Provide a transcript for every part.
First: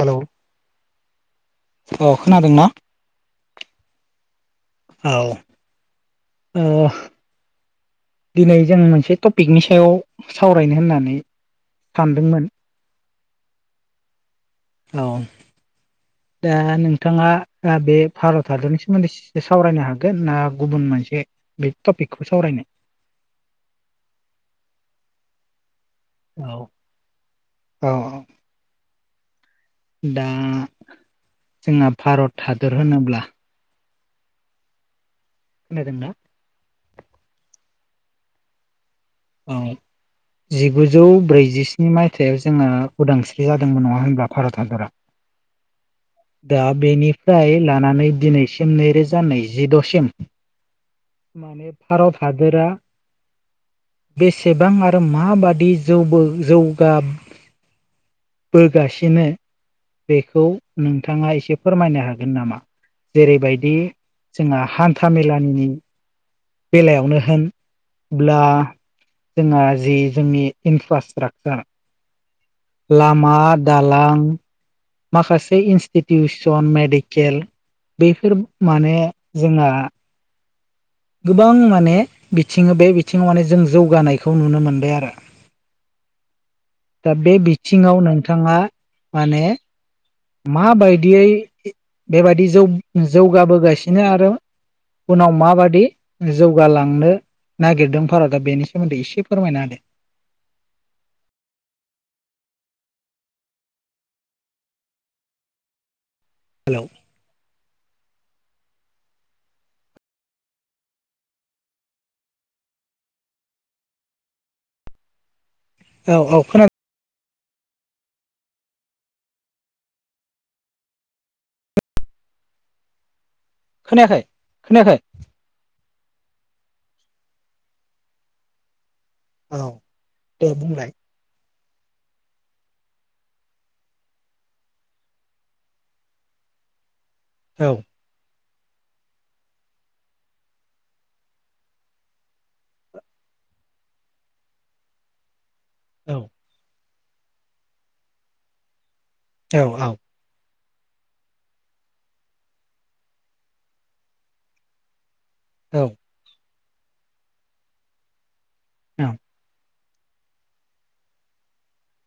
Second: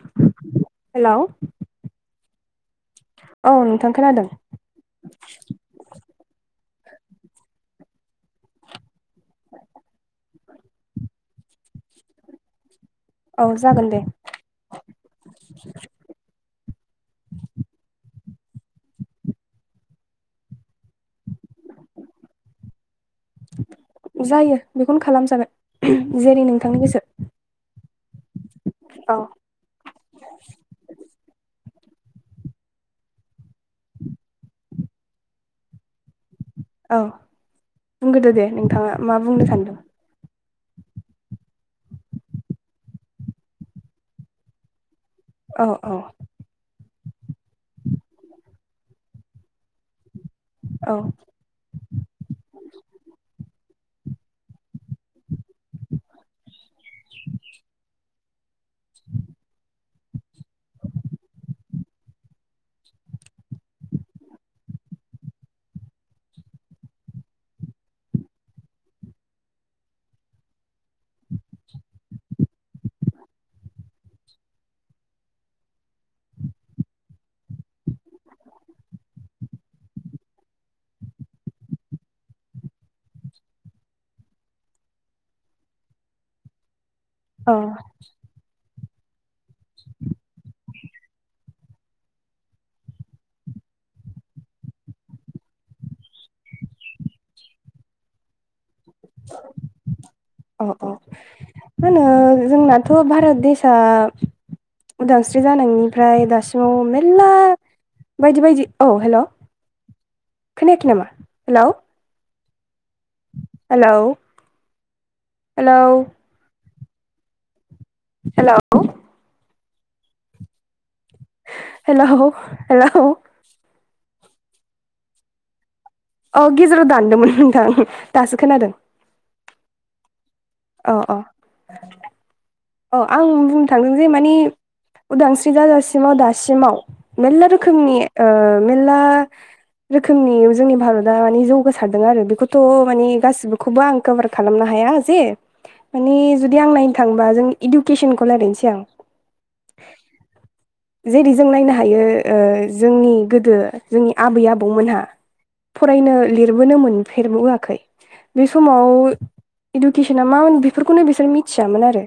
Hello hello अ खोनादोंना। औ नोंथां खोनादों। औ ओ दिनै जों मोनसे टपिकनि सायाव सावरायनो होननानै सानदोंमोन। औ जागोन दे। औ -दा नोंथाङा बे भारत हादरनि सोमोन्दै। सावरायनो हागोन ना गुबुन मोनसे बे टपिकखौ सावरायनो। जायो बेखौनो खालामजागोन जेरै नोंथांनि गोसो। अ। औ। दा जोंहा भारत हादर होनोब्ला। खोनादोंना। औ बुंग्रोदो दे नोंथाङा मा बुंनो सानदों। [inaudible] जिगुजौ ब्रैजिस्नि मायथाइयाव जोङो उदांस्रि जादोंमोन नङा होनब्ला भारत हादरा? अ अ दा बेनिफ्राय लानानै दिनैसिम नैरोजा नैजिद'सिम औ। माने भारत हादोरा बेसेबां आरो माबादि जौबो जौगा बोगासिनो बेखौ नोंथाङा एसे फोरमायनो हागोन नामा? जेरैबायदि जोंहा हान्था मेलानि बेलायावनो होन ब्ला जोंहा जि जोंनि इनफ्रास्ट्राकसार लामा दालां माखासे इन्स्टिटिउसन मेडिकेल बेफोर माने जोंहा गोबां माने बिथिङो बे बिथिङाव माने जों जौगानायखौ नुनो मोनबाय आरो। दा बे औ बिथिङाव नोंथाङा माने माबायदियै बेबायदि जौ-जौगाबोगासिनो आरो उनाव माबादि जौगालांनो नागिरदों भारतआ बेनि सोमोन्दै एसे फोरमायना होदो। अ अ मा होनो जोंनाथ' भारत देसाआ उदांस्रि जानायनिफ्राय दासिमाव हेलौ मेल्ला बायदि बायदि औ हेल' खोनायाखै नामा? हेलौ? हेलौ हेलौ औ औ खोना हेलौ हेलौ हेलौ खोनायाखै खोनायाखै। अ गेजेराव दानदोंमोन नोंथां दासो खोनादों। औ दे बुंलाय अ। अ आं बुंनो थांदों जे मानि उदांस्रि जाजासिमाव दासिमाव मेलला औ रोखोमनि मेलला रोखोमनि जोंनि भारतआ मानि जौगासारदों आरो बेखौथ' माने गासिखौबो आं कभार खालामनो हाया जे [inaudible] माने जुदि आं नायनो थांबा जों इडुकेसनखौ रायलायनोसै आं औ औ। जेरै जों नायनो हायो जोंनि गोदो जोंनि आबै आबौ मोनहा औ फरायनो लिरबोनो मोनफेरबोआखै बे समाव औ इडुकेसना मामोन बेफोरखौनो बिसोर मिथियामोन आरो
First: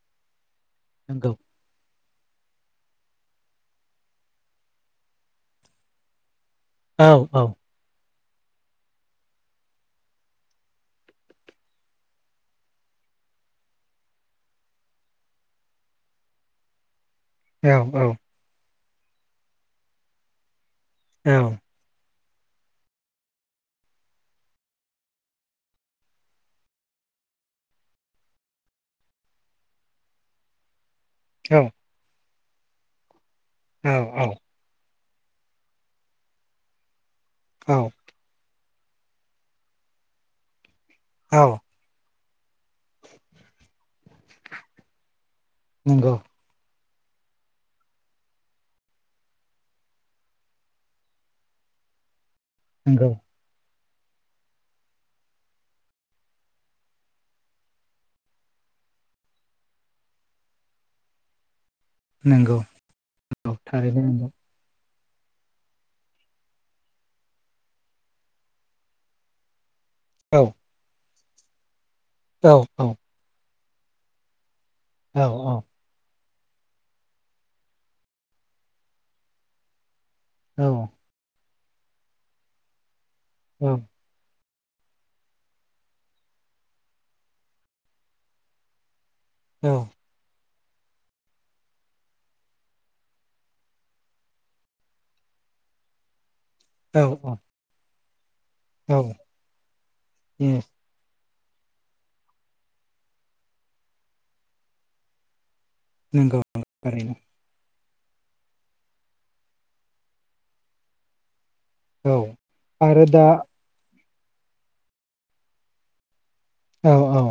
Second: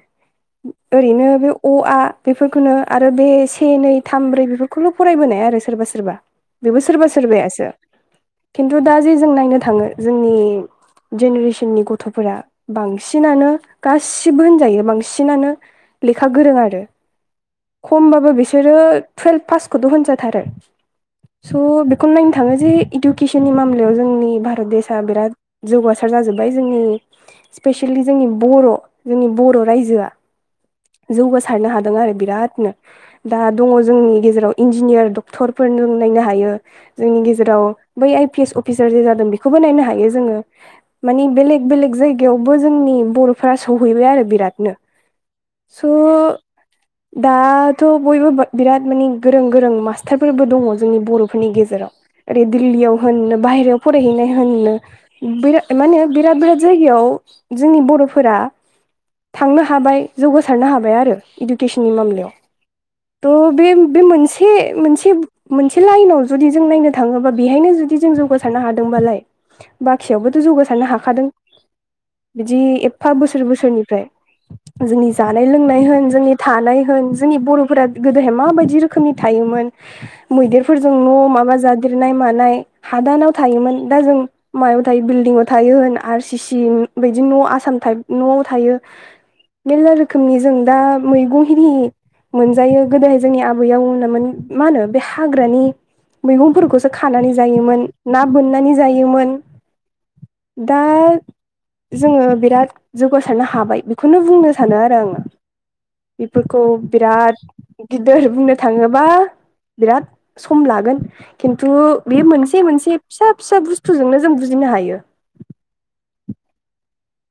ओरैनो नंगौ बे अ आ बेफोरखौनो आरो बे से नै थाम ब्रै बेफोरखौल' फरायबोनाय आरो सोरबा सोरबा। बेबो सोरबा औ औ सोरबायायासो खिन्थु दा जे जों नायनो थाङो जोंनि जेनेरेसननि गथ'फोरा बांसिनानो गासिबो होनजायो बांसिन सिनानो लेखा गोरों आरो औ खमबाबो बिसोरो टुवेल्भ पासखौथ' होनजाथारो स' खनलायनो थाङो जे इडुकेसननि मामलायाव जोंनि भारत देसाआ बिराद जौगासार जाजोब्बाय जोंनि स्पेसियेलि जोंनि बर' जोंनि बर' रायजोआ औ जौगासारनो हादों आरो बिरादनो दा दङ जोंनि गेजेराव इन्जिनियार डक्टरफोर नों नायनो हायो। जोंनि गेजेराव औ बै आइ पि एस अफिसार जे जादों बेखौबो नायनो हायो जोङो। औ मानिबेलेग बेलेग जायगायावबो जोंनि बर'फोरा सहैबाय आरो बिरादनो। स' नंगौ दाथ' बयबो बिराद माने गोरों गोरों मास्टारफोरबो दङ जोंनि बर'फोरनि गेजेराव। ओरै दिल्लीयाव नंगौ होननो बाहेरायाव फरायहैनाय होननो बिरा माने बिराद बिराद जायगायाव जोंनि बर'फोरा थांनो हाबाय। जौगासारनो हाबाय आरो इडुकेसननि मामलायाव। नंगौ औ थ' बे- बे थारैनो नंगौ मोनसे एसे मोनसे मोनसे लाइनाव जुदि जों नायनो थाङोबा बेहायनो जुदि जों जौगासारनो हादोंबालाय बाखियावबोथ' औ जौगासारनो हाखादों औ बिदि एफा बोसोर बोसोरनिफ्राय। जोंनि औ जानाय लोंनाय होन जोंनि थानाय होन जोंनि बर'फोरा गोदोहाय माबायदि रोखोमनि थायोमोन मैदेरफोरजों न' माबा जादेरनाय मानाय हादानाव औ थायोमोन दा जों मायाव थायो बिल्डिंआव थायो होन आर सि सि बिायदि न' आसाम टाइप न'आव थायो मेरला रोखोमनि जों दा मैगं खिनि मोनजायो गोदोहाय जोंनि आबैयाव होनोन मा होनो बे हाग्रानि मैगंफोरखौ खानानै जायोमोन ना बोननानै औ जायोमोन। औ दा जोङो बिराद जौगासारनो हाबाय बेखौनो बुंनो सानो आरो आङो नंगौ बेफोरखौ थारैनो बिराद गिदिर बुंनो थाङोबा बिराद सम लागोन। खिन्थु बे औ मोनसे मोनसे आरो दा फिसा फिसा बुस्थुजोंनो जों बुजिनो हायो। औ औ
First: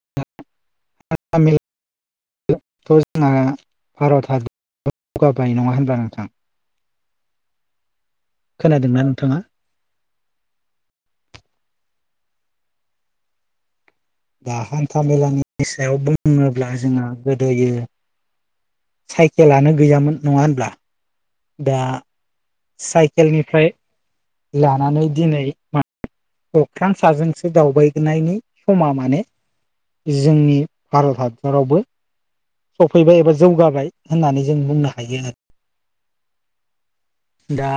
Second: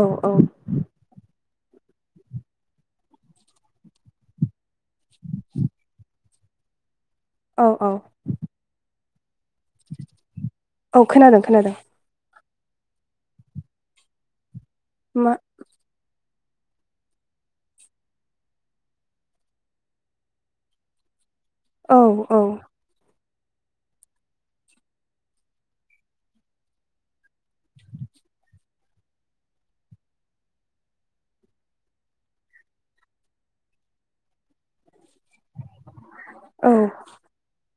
औ औ ा म [unintelligible] [inaudible] थ' जोंना भारत हादराबो जौगाबाय नङा होनबा नोंथां। औ औ खोनादोंना नोंथाङा? औ खोनादों खोनादों। दा हान्था मा मेलानि सायाव बुङोब्ला जोंहा गोदोयो साइकेलानो गैयामोन नङा होनब्ला? दा औ औ साइकेलनिफ्राय लानानै दिनै मा अख्रां साजोंसो दावबायगोननायनि समा माने जोंनि भारत हादरावबो सफैबाय एबा जौगाबाय होननानै जों बुंनो हायो आरो। औ दा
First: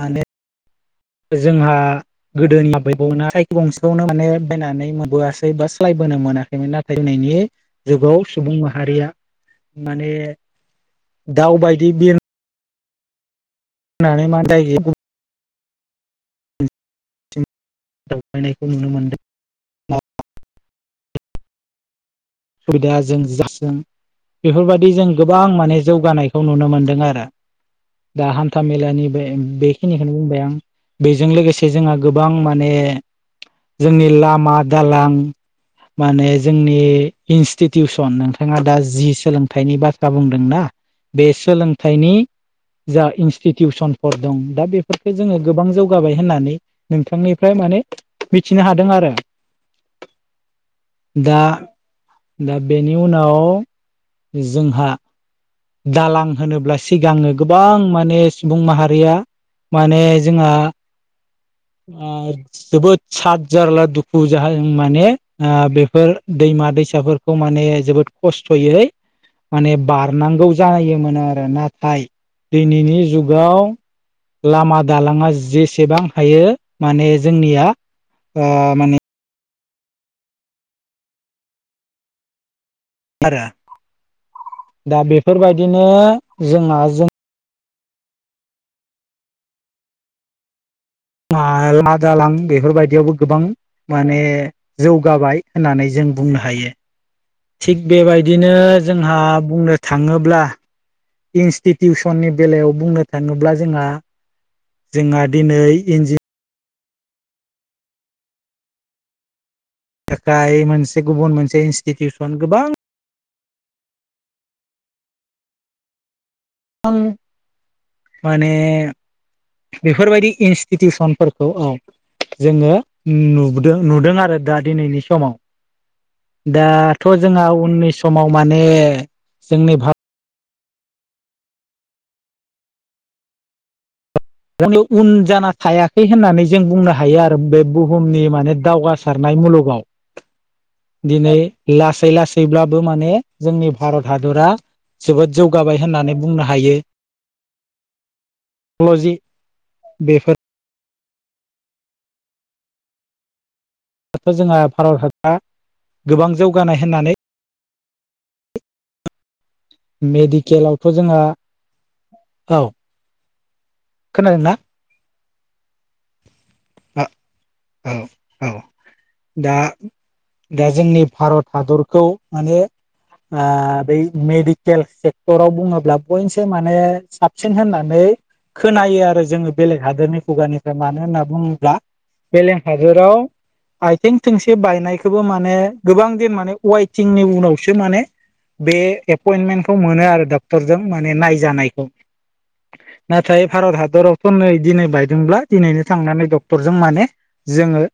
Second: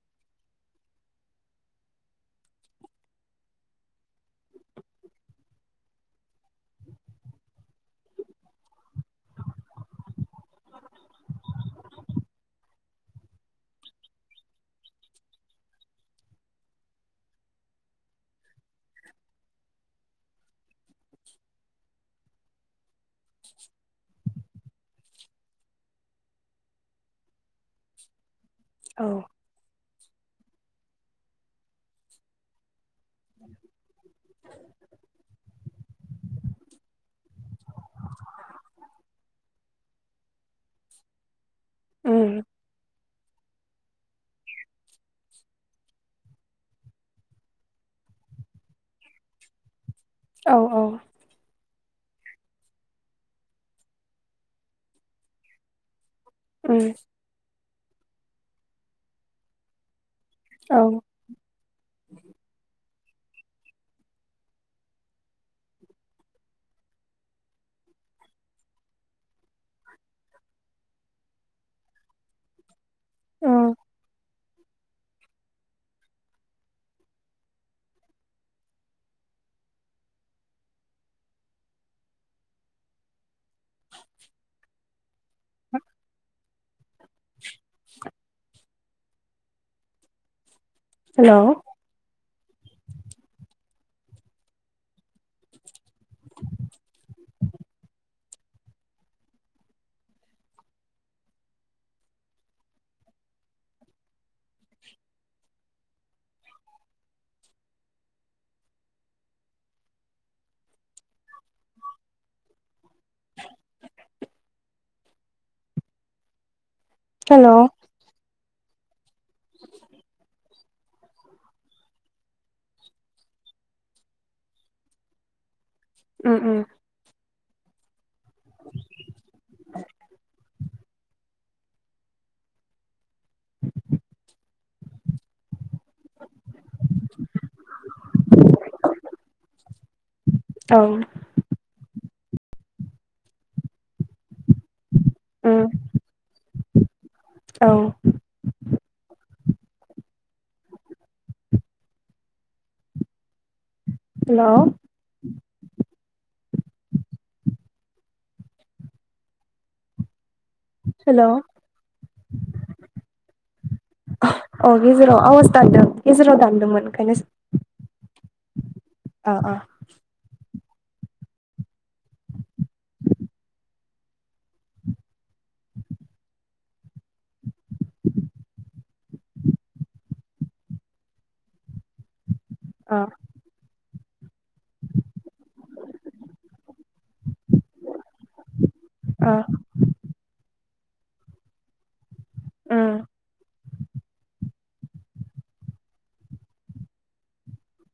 माने जोंहा गोदोनि आबैमोना गंसेखौनो माने बायनानै मोनबोआसै बा सोलायबोनो मोनाखैमोन नाथाय दिनैनि जुगाव सुबुं माहारिया माने दाउ बायदि बिर नानै मा जाहैयो गुबुनसिम दावबायनायखौ नुनो मोनदों। सुबिदाया जों जासों बेफोरबायदि जों गोबां माने जौगानायखौ नुनो मोनदों आरो। दा हान्था औ मेलानि बे बेखिनिखौनो बुंबाय आं। बेजों लोगोसे जोंहा गोबां माने जोंनि लामा दालां माने जोंनि इन्स्टिटिउसन नोंथाङा दा जि सोलोंथाइनि बाथ्रा बुंदों ना बे सोलोंथाइनि उम जा इन स्टिटिउसनफोर दं दा बेफोरफोरखौ जोङो गोबां जौगाबाय होननानै नोंथांनिफ्राय माने मिथिनो हादों आरो। औ औ दा दा बेनि उनाव जोंहा दालां होनोब्ला उम सिगाङो गोबां माने सुबुं माहारिया माने जोंहा औ ओ जोबोद साद जारला दुखु जाहा जों माने ओ बेफोर दैमा दैसाफोर माने जोबोद खस्थ'यै मान बार। नांगौ जानायोमोन आरो नाथाय दिनैनि जुगाव। उम लामा दालाङा जेसेबां हायो माने जोंनिया माने। आरो दा बेफोरबायदिनो जोंहा जों। [inaudible] हेल' मा माला। दालां बेफोरबायदियावबो गोबां माने जौगाबाय होननानै जों बुंनो हायो। थिग बेबायदिनो जोंहा बुंनो थाङोब्ला। इन्स्टिटिउसननि बेलायाव बुंनो थाङोब्ला जोंहा। जोंहा दिनै इन्ज। थाखाय मोनसे गुबुन मोनसे इनस्टिटिउसन गोबां। आं। हेलौ। माने बेफोरबायदि इन्स्टिटिउसनफोरखौ औ। जोङो नुदों नुदों आरो दा दिनैनि समाव। उम दाथ' जोंहा उननि समाव माने जोंनि भारत। अ उन जा। हायाखै होननानै जों बुंनो हायो आरो बे बुहुमनि माने दावगासारनाय मुलुगाव। औ दिनै लासै लासैब्लाबो माने जोंनि भारत हादरा। जोबोद उम जौगाबाय होननानै बुंनो हायो। औ। टक्नलजि। बेेफार। जोंहा हेल' भारत हादरा गोबां जौगानाय होननानै। मेडिकेलावथ' जोंहा औ। खोनादोंना अ गेजेराव आवाज दानदों गेजेराव दानदोंमोन। ओंखायनो औ औ अ अ दा। दा जोंनि भारत हादरखौ माने। आ बै मेडिकेल सेक्टराव बुङोब्ला बयनोस माने साबसिन होननानै। खोनायो आरो जोङो बेलेग हादोरनि खुगानिफ्राय मानो होनना बुङो। ब्ला बेलेग अ हादराव। आथिं थोंसे बायनायखौबो माने गोबां दिन माने वाइथिंनि उनावसो माने। बे अ एपइन्टमेन्टखौ मोनो आरो डक्टरजों माने नायजानायखौ। उम नाथाय भारत हादरावथ' नै दिनै बायदोंब्ला दिनैनो थांनानै डक्ट। क्टरजों माने जोङो।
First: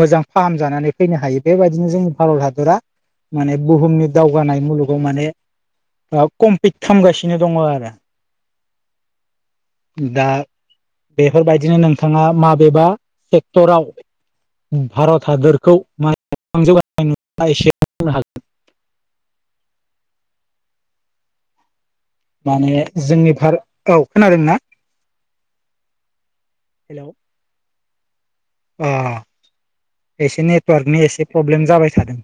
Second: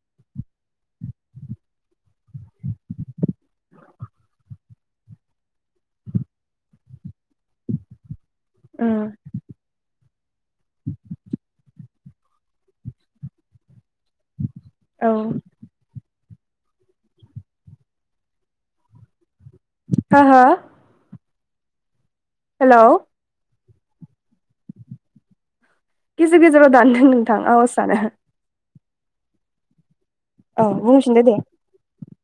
मोजां फाहाम जानानै फैनो हायो बेबायदिनो जोंनि भारत हादरा। माने बुहुमनि दावगानाय मुलुगाव माने- कमप्लिट खालामगासिनो दंङ आरो- ओ- दा बेफोरबायदिनो नोंथांङा माबेबा सेक्टराव- औ भारत हादरखौ बेसे जौगानो हांखो बुंनो हागोन - हो--हो हेल' माने जोंनि भारतखौ खोनादोंना- गेजेर गेजेराव दानदों हेलौ नोंथां आवज जानो- अ एसे औ नेटवार्कनि बुंफिनदो एसे दे प्रब्लेम जाबाय थादों-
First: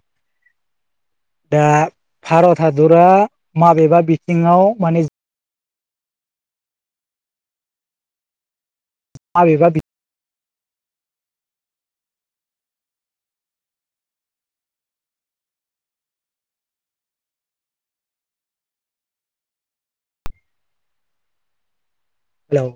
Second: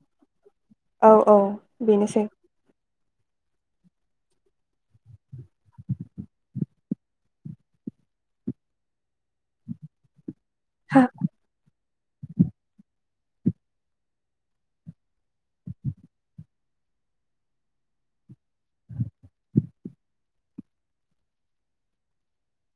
औ औ दा बेनोसै भारत हादरा माबेबा बिथिंङाव माने- अबेबा बिथिं- हा- हेल'